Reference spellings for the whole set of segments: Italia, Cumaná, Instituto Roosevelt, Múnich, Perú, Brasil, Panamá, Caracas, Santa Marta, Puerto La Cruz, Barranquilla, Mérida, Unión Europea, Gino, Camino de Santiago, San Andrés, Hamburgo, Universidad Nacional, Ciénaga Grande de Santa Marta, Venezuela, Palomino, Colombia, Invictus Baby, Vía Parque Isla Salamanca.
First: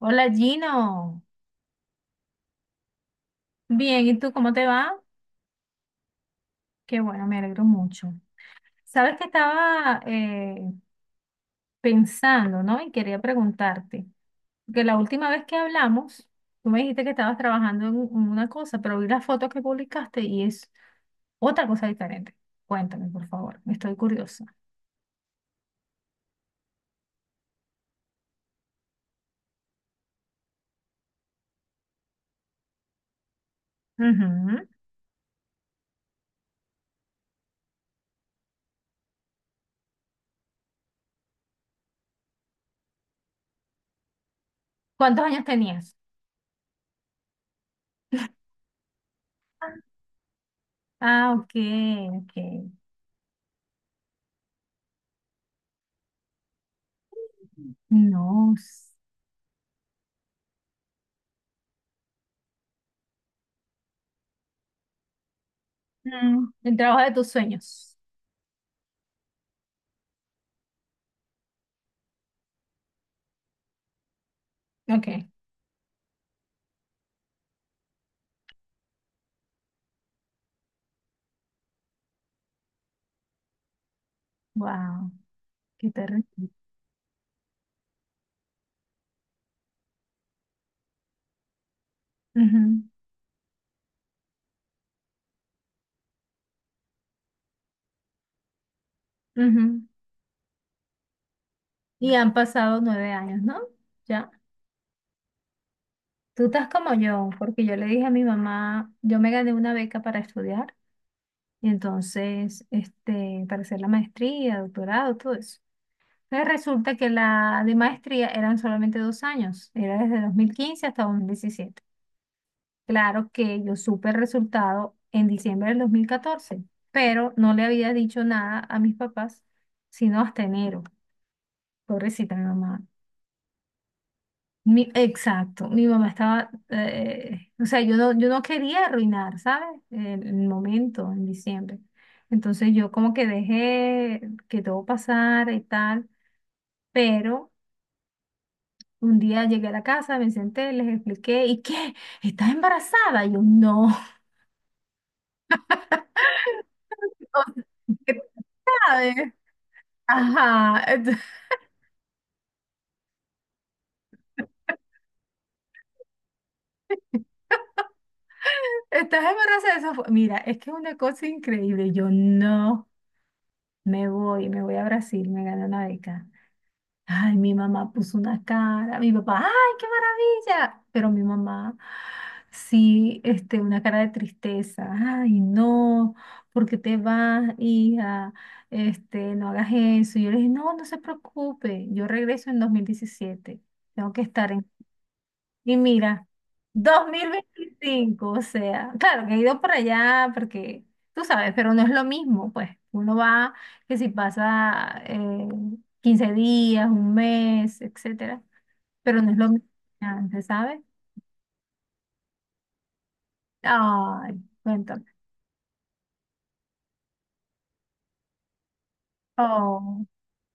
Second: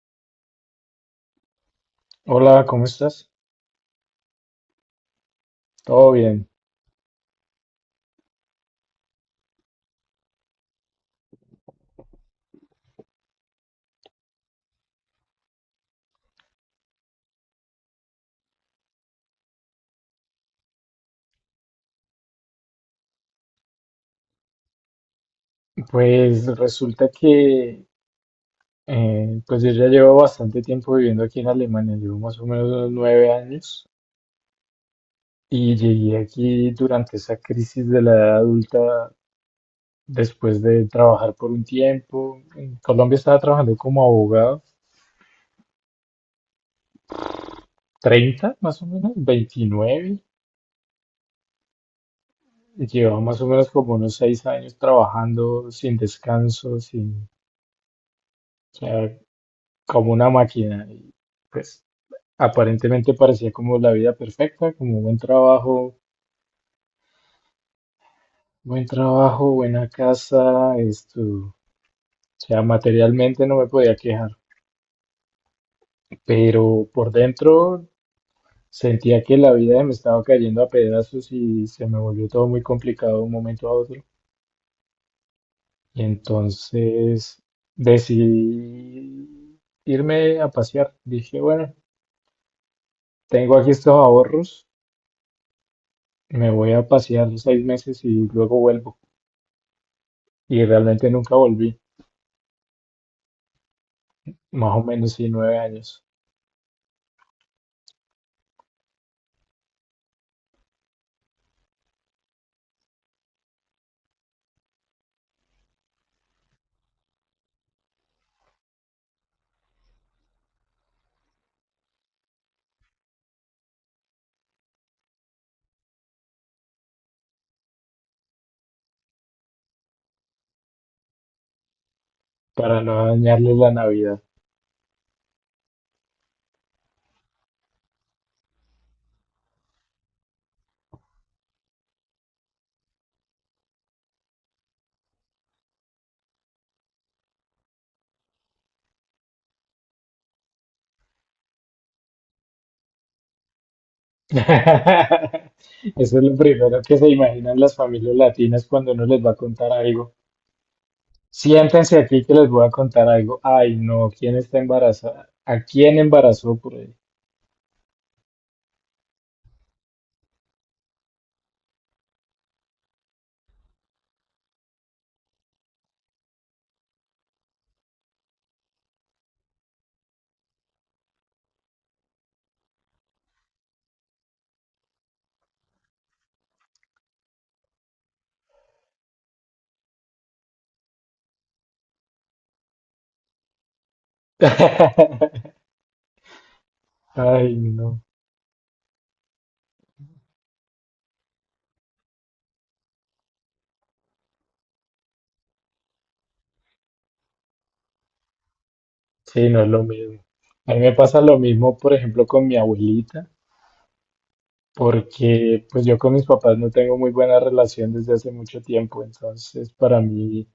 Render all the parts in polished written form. Hola Gino, Hola, ¿cómo estás? bien, ¿y tú cómo te va? Todo bien. Qué bueno, me alegro mucho. Sabes que estaba pensando, ¿no? Y quería preguntarte, porque la última vez que hablamos, tú me dijiste que estabas trabajando en una cosa, pero vi las fotos que publicaste y es otra cosa diferente. Cuéntame, por favor, estoy curiosa. Pues resulta que pues yo ya llevo bastante tiempo viviendo aquí en Alemania, llevo más o menos unos 9 años Ujú. y llegué aquí durante esa crisis de la edad adulta después de trabajar por un tiempo. En Colombia estaba trabajando como abogado, ¿Cuántos años tenías? 30 más o menos, 29. Ah, ok, ok. Llevaba más o menos como unos 6 años trabajando sin descanso, sin, No. o sea, como una máquina. Y, pues aparentemente parecía como la vida perfecta, como Mm, el trabajo de tus sueños. buen trabajo, buena casa, esto, o sea, materialmente no me podía quejar, Ok. pero por dentro sentía que la vida me estaba cayendo a pedazos y se me volvió todo muy complicado de un momento a otro. Wow, qué Y terrible. entonces decidí irme a pasear. Dije, bueno, Ujú, tengo aquí estos ahorros, me voy a pasear 6 meses y luego vuelvo. ujú. Y realmente nunca volví. Y han pasado nueve años, ¿no? Ya. Más o menos, sí, 9 años, Tú estás como yo, porque yo le dije a mi mamá, yo me gané una beca para estudiar, y entonces, este, para hacer la maestría, doctorado, todo eso. Entonces resulta que la de maestría eran solamente dos años, era desde 2015 hasta 2017. Claro que yo supe el resultado en diciembre del 2014, pero no le había dicho nada a mis papás, sino hasta enero. Pobrecita mi para mamá. no dañarles la Navidad. Exacto, mi mamá estaba, o sea, yo no quería arruinar, ¿sabes? El momento en diciembre. Entonces yo como que dejé que todo pasara y tal, pero un día llegué a la casa, me senté, les expliqué. ¿Y qué? ¿Estás embarazada? Y yo, no. Eso es lo primero que se imaginan las familias ¿Qué latinas cuando uno les va sabes? a contar algo. Ajá, Siéntense aquí que les voy a contar algo. Ay, no, ¿quién está embarazada? ¿A quién embarazó por ahí? estás embarazada, Mira, es que es una cosa increíble. Yo no me voy, me voy a Brasil, me gané una beca. Ay, mi mamá puso una cara, mi papá, ¡ay, qué maravilla! Pero mi mamá, sí, este, una cara de tristeza, ¡ay, no! ¿Por qué te vas, hija? Este, no hagas eso. Y yo le dije, no, no se preocupe, yo regreso en 2017. Tengo que estar en y mira, dos mil Ay, no. veinticinco, o sea, claro que he ido para allá porque tú sabes, pero no es lo mismo, pues uno va que si pasa 15 días, un mes, etcétera, pero no es lo Sí, no mismo es lo que mismo. antes, A ¿sabes? mí me pasa lo mismo, por ejemplo, con mi abuelita, Ay, cuéntame. porque pues yo con mis papás no tengo muy buena relación desde hace mucho tiempo, entonces para Oh, mí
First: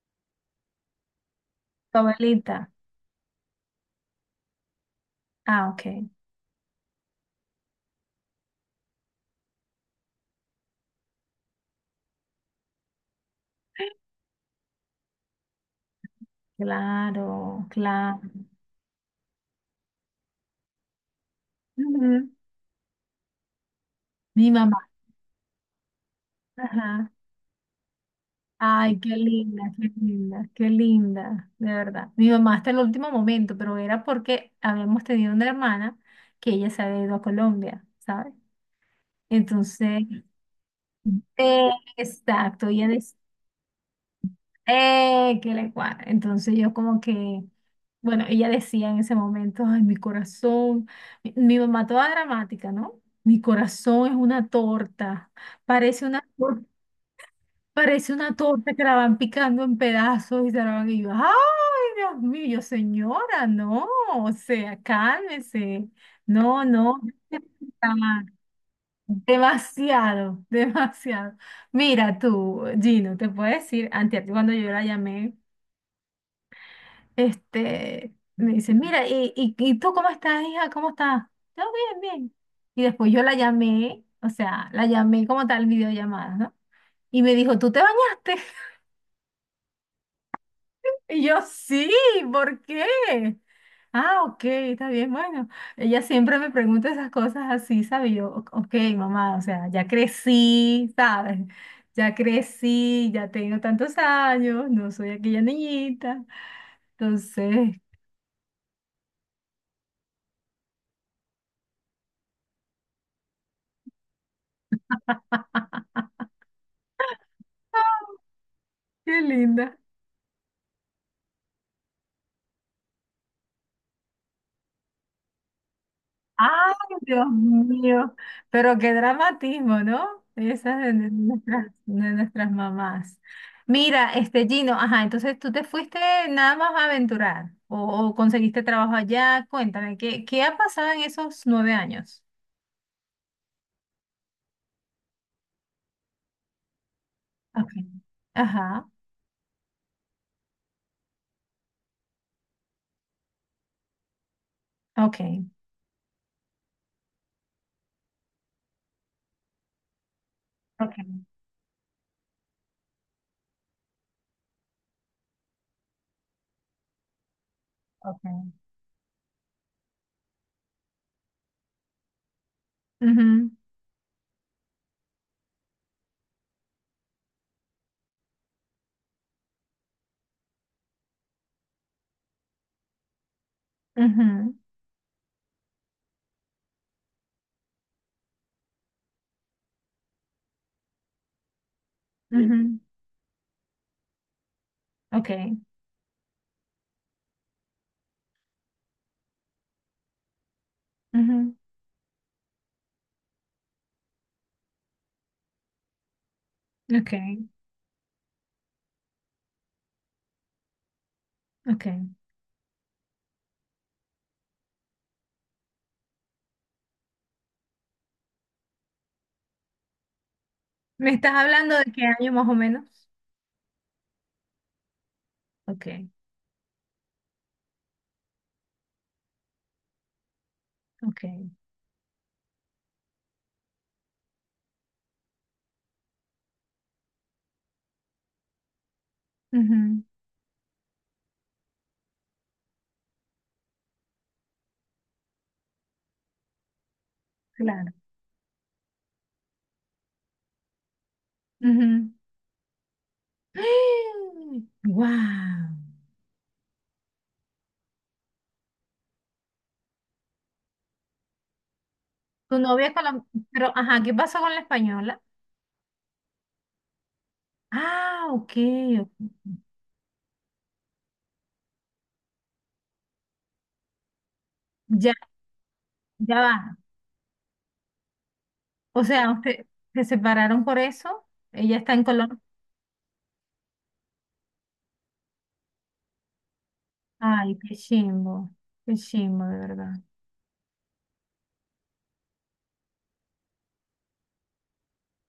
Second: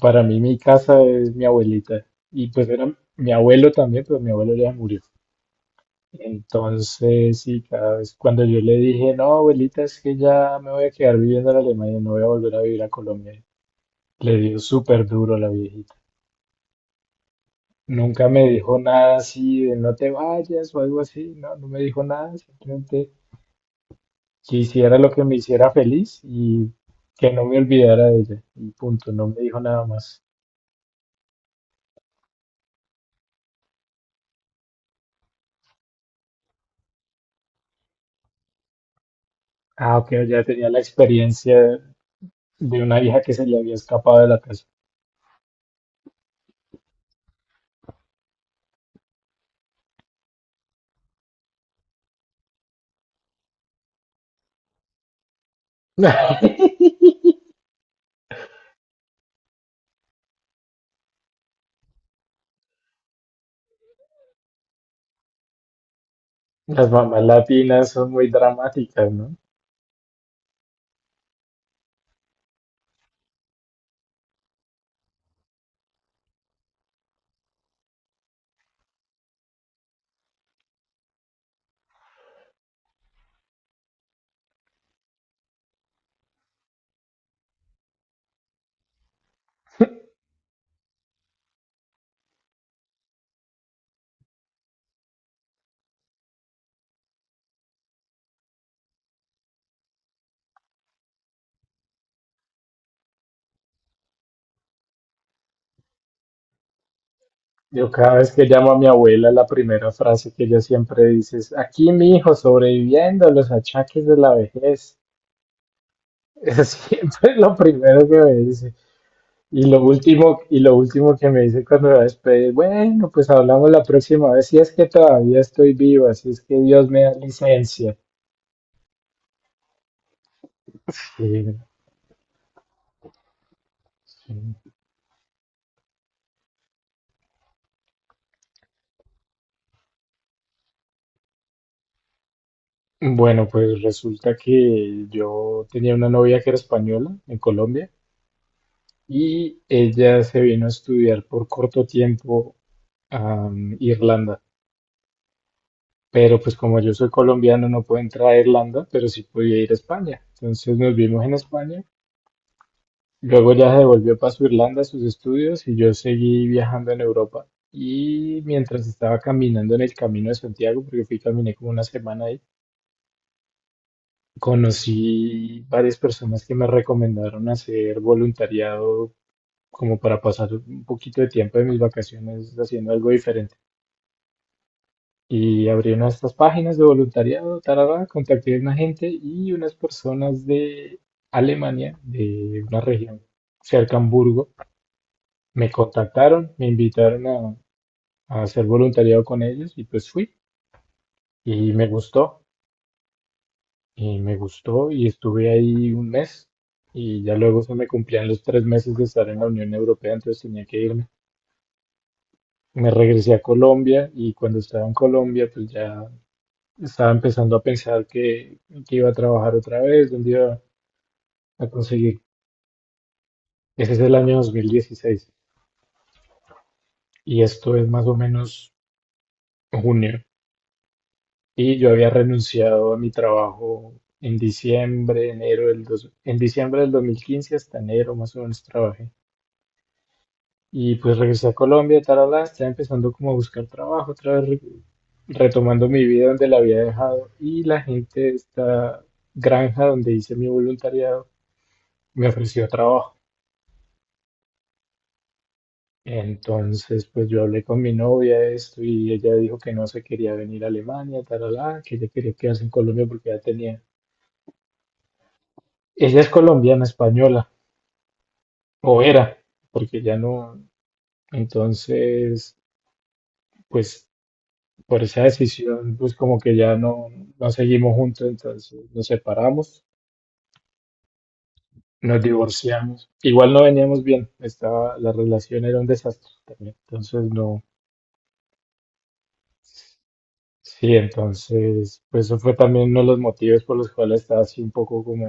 para mí mi casa es mi tu abuelita y pues abuelita. era mi abuelo también, pero mi abuelo ya murió. Ah, ok. Entonces, sí, cada vez cuando yo le dije, no, abuelita, es que ya me voy a quedar viviendo en Alemania, no voy a volver a vivir a Colombia, le dio súper duro a la viejita. Claro, claro. Nunca me dijo nada así de no te vayas o algo así, no, no me dijo Ujú. nada, simplemente Mi que mamá. hiciera lo que me hiciera feliz y Ajá. que no me olvidara de ella. Y Ay, qué punto, no me dijo linda, nada qué más. linda, qué linda, de verdad. Mi mamá hasta el último momento, pero era porque habíamos tenido una hermana que ella se había ido a Colombia, ¿sabes? Ah, Entonces, ok, ya tenía la eh, experiencia exacto, de ella una decía, hija que se le había escapado de la casa. Que le cuadra. Entonces yo como que, bueno, ella decía en ese momento, ay, mi corazón, mi mamá toda dramática, ¿no? Mi corazón es una torta, parece una torta. Parece una torta que la van picando en pedazos y se la van y yo, ay, Dios mío, yo, señora, no, o sea, cálmese. No, Las no, mamás está latinas son muy dramáticas, ¿no? demasiado, demasiado. Mira tú, Gino, te puedo decir, antes cuando yo la llamé, este, me dice, mira, ¿y tú cómo estás, hija? ¿Cómo estás? Yo, bien, bien. Y después yo la llamé, o sea, la llamé como tal videollamada, ¿no? Y me dijo, ¿tú te bañaste? Y yo, sí, ¿por qué? Ah, ok, está bien, bueno. Ella siempre me pregunta esas cosas así, ¿sabes? Y yo, ok, mamá, o sea, ya crecí, ¿sabes? Ya crecí, ya tengo tantos años, no soy aquella niñita. Entonces, Yo cada vez que llamo a mi abuela, la primera frase que ella siempre dice es, aquí mi hijo sobreviviendo a los achaques de la vejez. Es siempre es lo primero que me dice. qué linda. Y lo último que me dice cuando me va a despedir, bueno, pues hablamos la próxima vez, si es que todavía estoy viva, si es que Ay, Dios me da Dios licencia. mío, pero qué dramatismo, ¿no? Esas Sí, de nuestras mamás. Mira, este sí, Gino, ajá, entonces tú te fuiste nada más a aventurar o conseguiste trabajo allá. Cuéntame, ¿qué, qué ha pasado en esos nueve años? bueno, pues resulta que yo tenía una novia que era española en Ok. Colombia Ajá, y ella se vino a estudiar por corto tiempo a Irlanda. ok. Pero pues como yo soy colombiano no puedo entrar a Irlanda, pero sí podía ir a España. Entonces nos Ok, vimos en España. Luego ella se devolvió para su Irlanda a sus estudios y yo seguí viajando en Europa. Y ok. mientras estaba caminando en el Camino de Santiago, porque fui y caminé como una semana ahí, Ujú, conocí varias personas que me recomendaron hacer voluntariado como para pasar un poquito de tiempo de mis vacaciones haciendo algo diferente. ujú, Y abrieron estas páginas de voluntariado, tarara, contacté a una gente y unas personas de Alemania, de ujú, una región cerca a Hamburgo, ok, me contactaron, me invitaron a hacer voluntariado con ellos y pues fui ujú, y me gustó. Y me gustó y estuve ahí un mes ok, y ya luego se me cumplían los 3 meses de estar en la Unión Europea, entonces tenía que irme. ok. Me regresé a Colombia y cuando estaba en Colombia pues ya estaba empezando a pensar que iba a trabajar otra vez, dónde iba ¿Me estás a hablando de qué conseguir. año más o menos? Ese es el año 2016 Ok, y esto es más o menos junio. ok. Y yo había renunciado a mi trabajo en diciembre, en diciembre del 2015 hasta enero más o menos trabajé. Ujú. Y pues regresé a Colombia, tarala, estaba empezando como a buscar trabajo, otra vez retomando mi vida donde la había dejado. Y la Claro. gente de esta granja donde hice mi voluntariado Ujú. me ofreció trabajo. ¡guau! Entonces, pues yo hablé con mi novia de esto y ella dijo que no se quería venir a Alemania, tarala, que ella quería Tu quedarse en novia Colombia porque ya colombiana. Pero, tenía. ajá, ¿qué pasó con la española? Ella es colombiana, española, Ah, ok. o Ok. era, porque ya no. Entonces, pues por Ya, esa decisión, pues como ya que va. ya no, no seguimos juntos, entonces O nos sea, usted, separamos, se separaron por eso. Ella está en nos Colombia. divorciamos. Igual no veníamos bien, la relación era un desastre también, entonces Ay, no. qué chimbo. Qué chimbo, de verdad. Sí, entonces, pues eso fue también uno de los motivos por los cuales estaba así un poco como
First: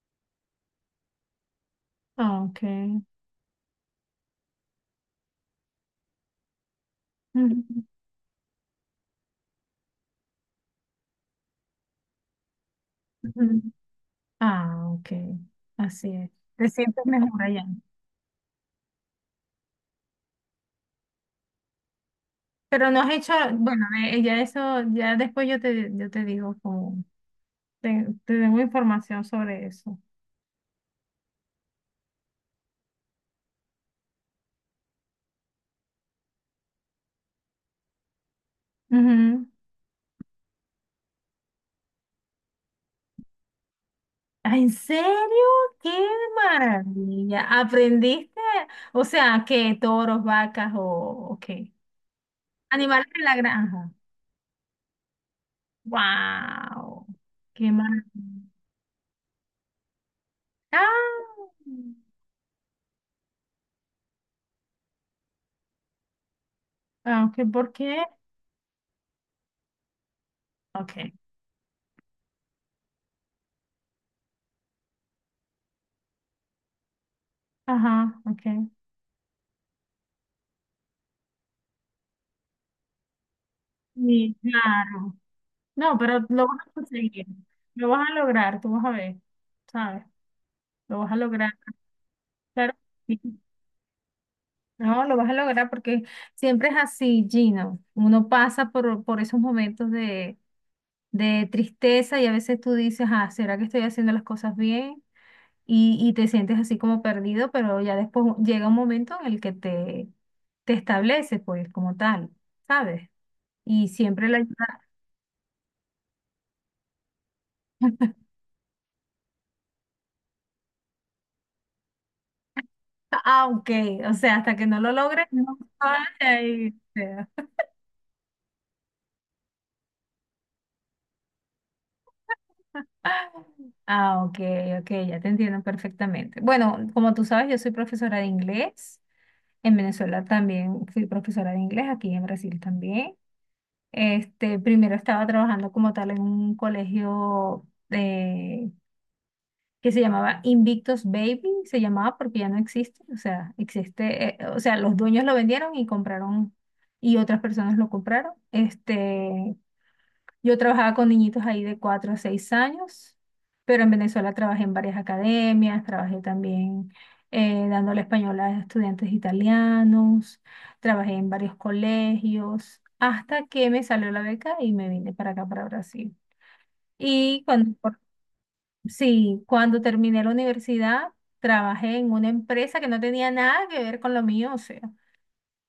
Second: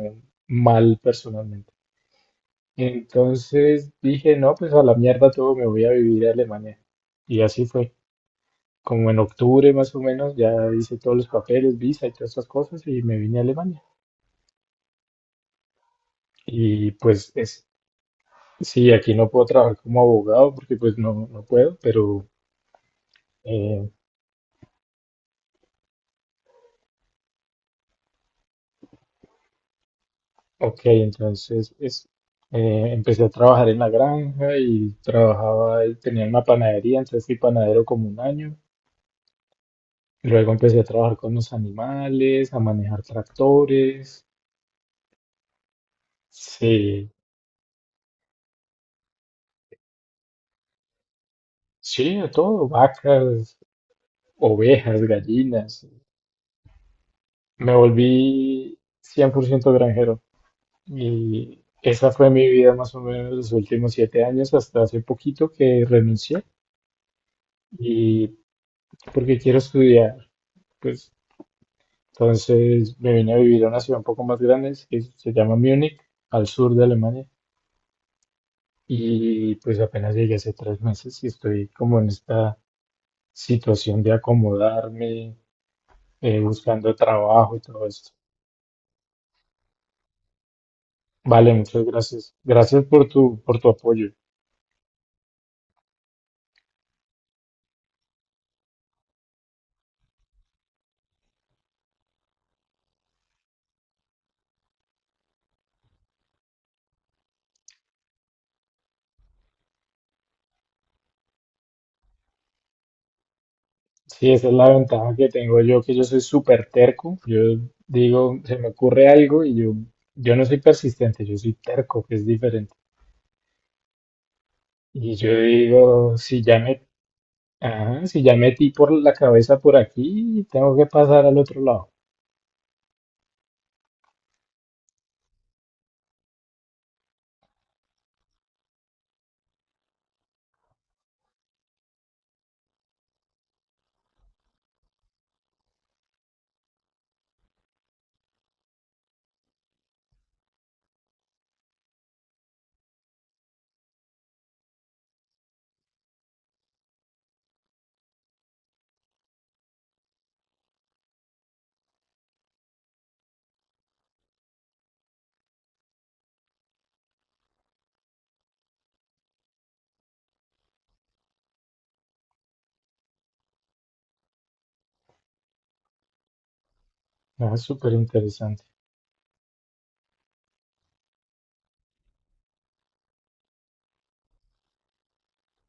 mal personalmente. Ah, ok. Entonces dije, no, pues a la mierda todo, me voy a vivir a Alemania. Y así Ujú, fue. Como en octubre más o menos, ya hice todos los papeles, visa y todas esas cosas y me vine a ujú. Alemania. Ah, ok. Así es. Te Y sientes mejor allá. sí, aquí no puedo trabajar como abogado porque pues no, no puedo, pero Pero no has hecho, bueno, eh, ya eso, ya después yo te digo como, te tengo información sobre eso. ok, empecé a trabajar en la granja y trabajaba, y tenía una panadería, entonces fui panadero como un año. Ujú. Luego empecé a trabajar con los animales, a manejar tractores, Ah, ¿en serio? ¡Qué sí, maravilla! ¿Aprendiste? O sea, ¿qué? ¿Toros, vacas o qué? sí, de todo, Animales de la vacas, granja. ovejas, gallinas. ¡Wow! ¡Qué Me maravilla! volví 100% granjero. ¡Ah! Y esa fue mi vida más o menos los últimos 7 años, hasta hace poquito que renuncié Ah, okay, ¿por qué? y porque quiero estudiar, Ok. pues entonces me vine a vivir a una ciudad un poco más grande que se llama Múnich, al sur de Alemania, Ajá, ok. y pues apenas llegué hace 3 meses y estoy como en esta situación de Sí, claro. acomodarme, No, pero lo vas a buscando conseguir. trabajo y todo Lo vas esto. a lograr, tú vas a ver. ¿Sabes? Lo vas a lograr. Vale, muchas gracias. Claro. Gracias por tu apoyo. No, lo vas a lograr porque siempre es así, Gino. Uno pasa por esos momentos de tristeza y a veces tú dices, ah, ¿será que estoy haciendo las cosas bien? Y te sientes así como perdido, pero ya después llega un momento en el que te estableces, pues, como tal, ¿sabes? Y siempre Sí, la esa es la ayuda, ventaja que tengo yo, que yo soy súper terco. Yo digo, se me ocurre algo y yo no soy persistente, yo soy terco, que es diferente. ah, ok, o sea, hasta que no lo Y logres, yo no sales digo, de ahí, o sea. ajá, si ya metí por la cabeza por aquí, tengo que pasar al otro lado. Ah, ok, ok, ya te entiendo perfectamente. Bueno, como tú sabes, yo soy profesora de inglés. En Venezuela también fui profesora de inglés, aquí en Brasil también. Este, primero estaba trabajando como tal en un que se llamaba Invictus Baby, se llamaba porque ya no existe, o sea, existe, o sea, los dueños lo vendieron y compraron y otras personas lo compraron. Este, yo trabajaba con niñitos ahí de 4 a 6 años, pero en Venezuela trabajé en varias academias, trabajé también dándole español a estudiantes italianos, trabajé en varios colegios, hasta que me salió la beca y me vine para acá, para Brasil. Y Ah, es cuando, súper interesante. sí, cuando terminé la universidad, trabajé en una empresa que no tenía nada que ver con lo mío, o sea.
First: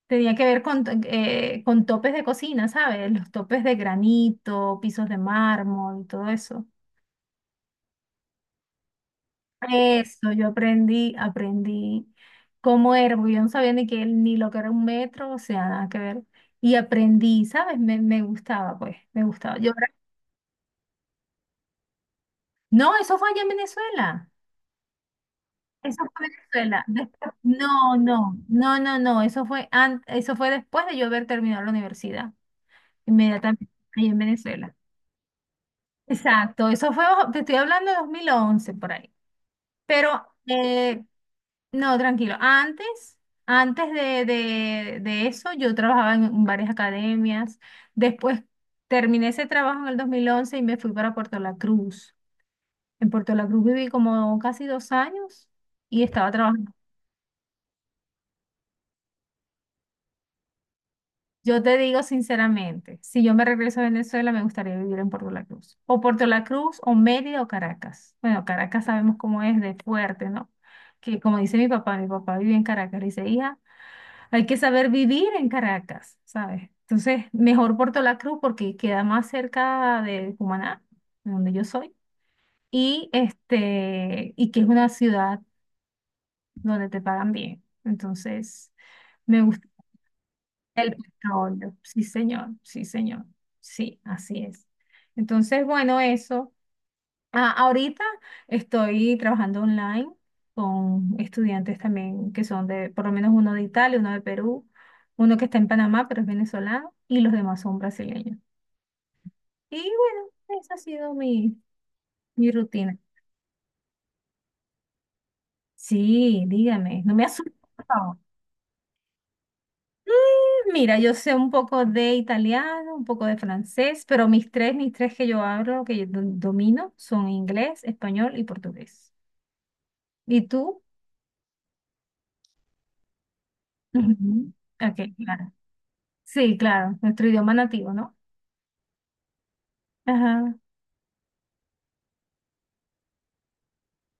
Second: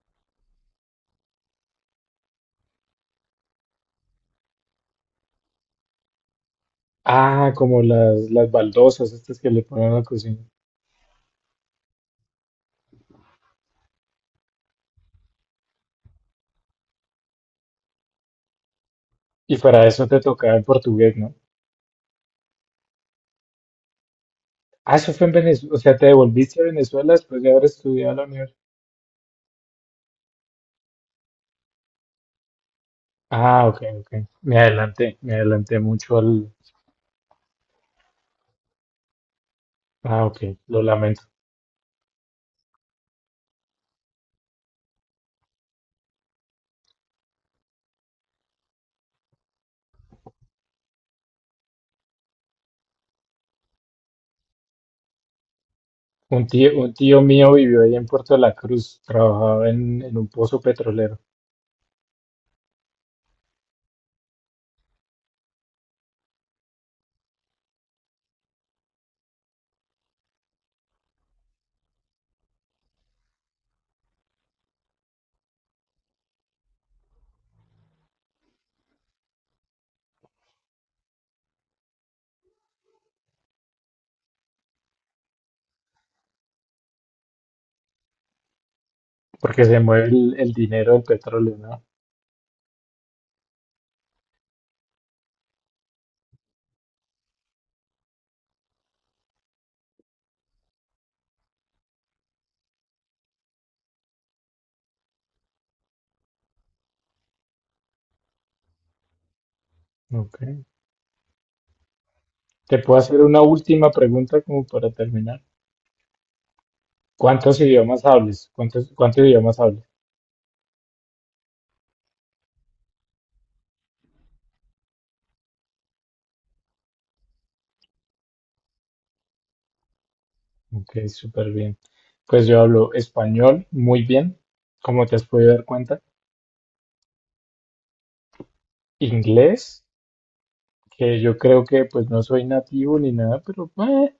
Tenía que ver con topes de cocina, ¿sabes? Los topes de granito, pisos de mármol, todo eso. Ah, como las baldosas estas que le ponen a la Eso, cocina. yo aprendí, aprendí cómo era, porque yo no sabía ni que, ni lo que era un metro, o sea, nada que ver. Y aprendí, ¿sabes? Me gustaba, pues, me Y gustaba. Yo, para eso te tocaba el portugués, ¿no? no, eso fue allá en Venezuela. Ah, eso fue en Venezuela, o sea, Eso te fue en devolviste a Venezuela. Venezuela después de haber No, estudiado en la no, universidad. no, no, no. Eso fue, eso fue después de yo haber terminado la universidad, Ah, inmediatamente, ok, ahí ok. en Venezuela. Me adelanté mucho al. Exacto, eso fue, te estoy hablando de 2011 por ahí. Ah, Pero, ok, lo eh, lamento. no, tranquilo, antes, antes de eso yo trabajaba en varias academias. Después terminé ese trabajo en el 2011 y me fui para Puerto La Cruz. En Puerto La Cruz viví como casi dos años y estaba Un trabajando. tío, un tío mío vivió ahí en Puerto La Cruz, trabajaba en un pozo petrolero, Yo te digo sinceramente, si yo me regreso a Venezuela, me gustaría vivir en Puerto La Cruz. O Puerto La Cruz, o Mérida, o Caracas. Bueno, Caracas sabemos cómo es de fuerte, ¿no? Que como dice mi papá vive en Caracas. Le dice, hija, hay que saber vivir en Caracas, ¿sabes? Entonces, mejor Puerto La Cruz porque queda más cerca de Cumaná, de donde yo soy, y, este, y que es una ciudad donde te pagan bien. Entonces... Me porque gusta se mueve el dinero el del petróleo, petróleo, ¿no? sí señor, sí señor, sí, así es. Entonces, bueno, eso. Ah, ahorita estoy trabajando online con estudiantes también que son de, por lo menos uno de Italia, uno de Perú, uno que está en Panamá, pero es venezolano, y los demás son brasileños. Y bueno, Ok. esa ha sido mi, mi Te rutina. puedo hacer una última pregunta como para terminar. Sí, dígame, no me asuste, ¿Cuántos por idiomas favor. hables? ¿Cuántos idiomas hables? Mira, yo sé un poco de italiano, un poco de francés, pero mis tres que yo hablo, que yo domino, son inglés, español y portugués. ¿Y tú? Ok, súper bien. Pues yo hablo español muy bien, Ujú. Ok, como te has claro. podido dar cuenta. Sí, claro, nuestro idioma nativo, ¿no? Inglés, Ajá. que yo creo que pues no soy nativo ni nada, pero bueno,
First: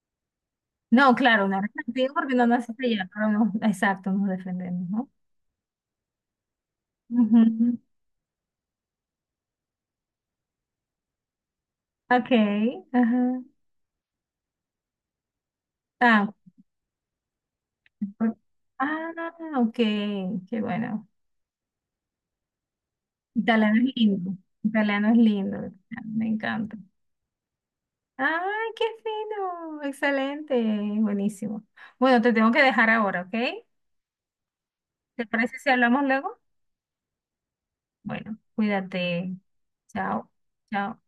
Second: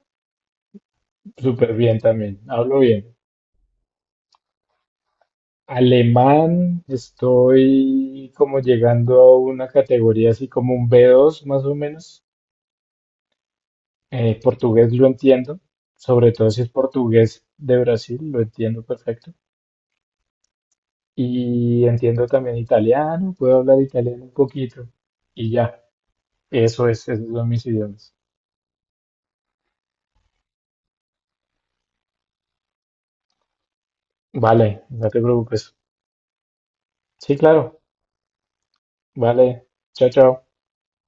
No, claro, no eres súper bien nativo porque también, no hablo naciste allá, bien. pero no, exacto, nos defendemos, ¿no? Alemán, Ujú. estoy como llegando a una categoría así como un B2 más o menos. Ok, ajá. Portugués lo entiendo, Ah, sobre todo si es portugués de Brasil, por- lo entiendo ah, perfecto. ok, qué bueno. Y entiendo también italiano, puedo hablar Italiano es italiano un lindo, poquito. italiano es Y lindo, ya, me encanta. eso es, esos son mis idiomas. ¡Ay, qué fino! Excelente, buenísimo. Bueno, te tengo que dejar ahora, ¿ok? Vale, no te ¿Te parece si preocupes. hablamos luego? Sí, claro, Bueno, cuídate. vale. Chao, Chao. chao. Chao.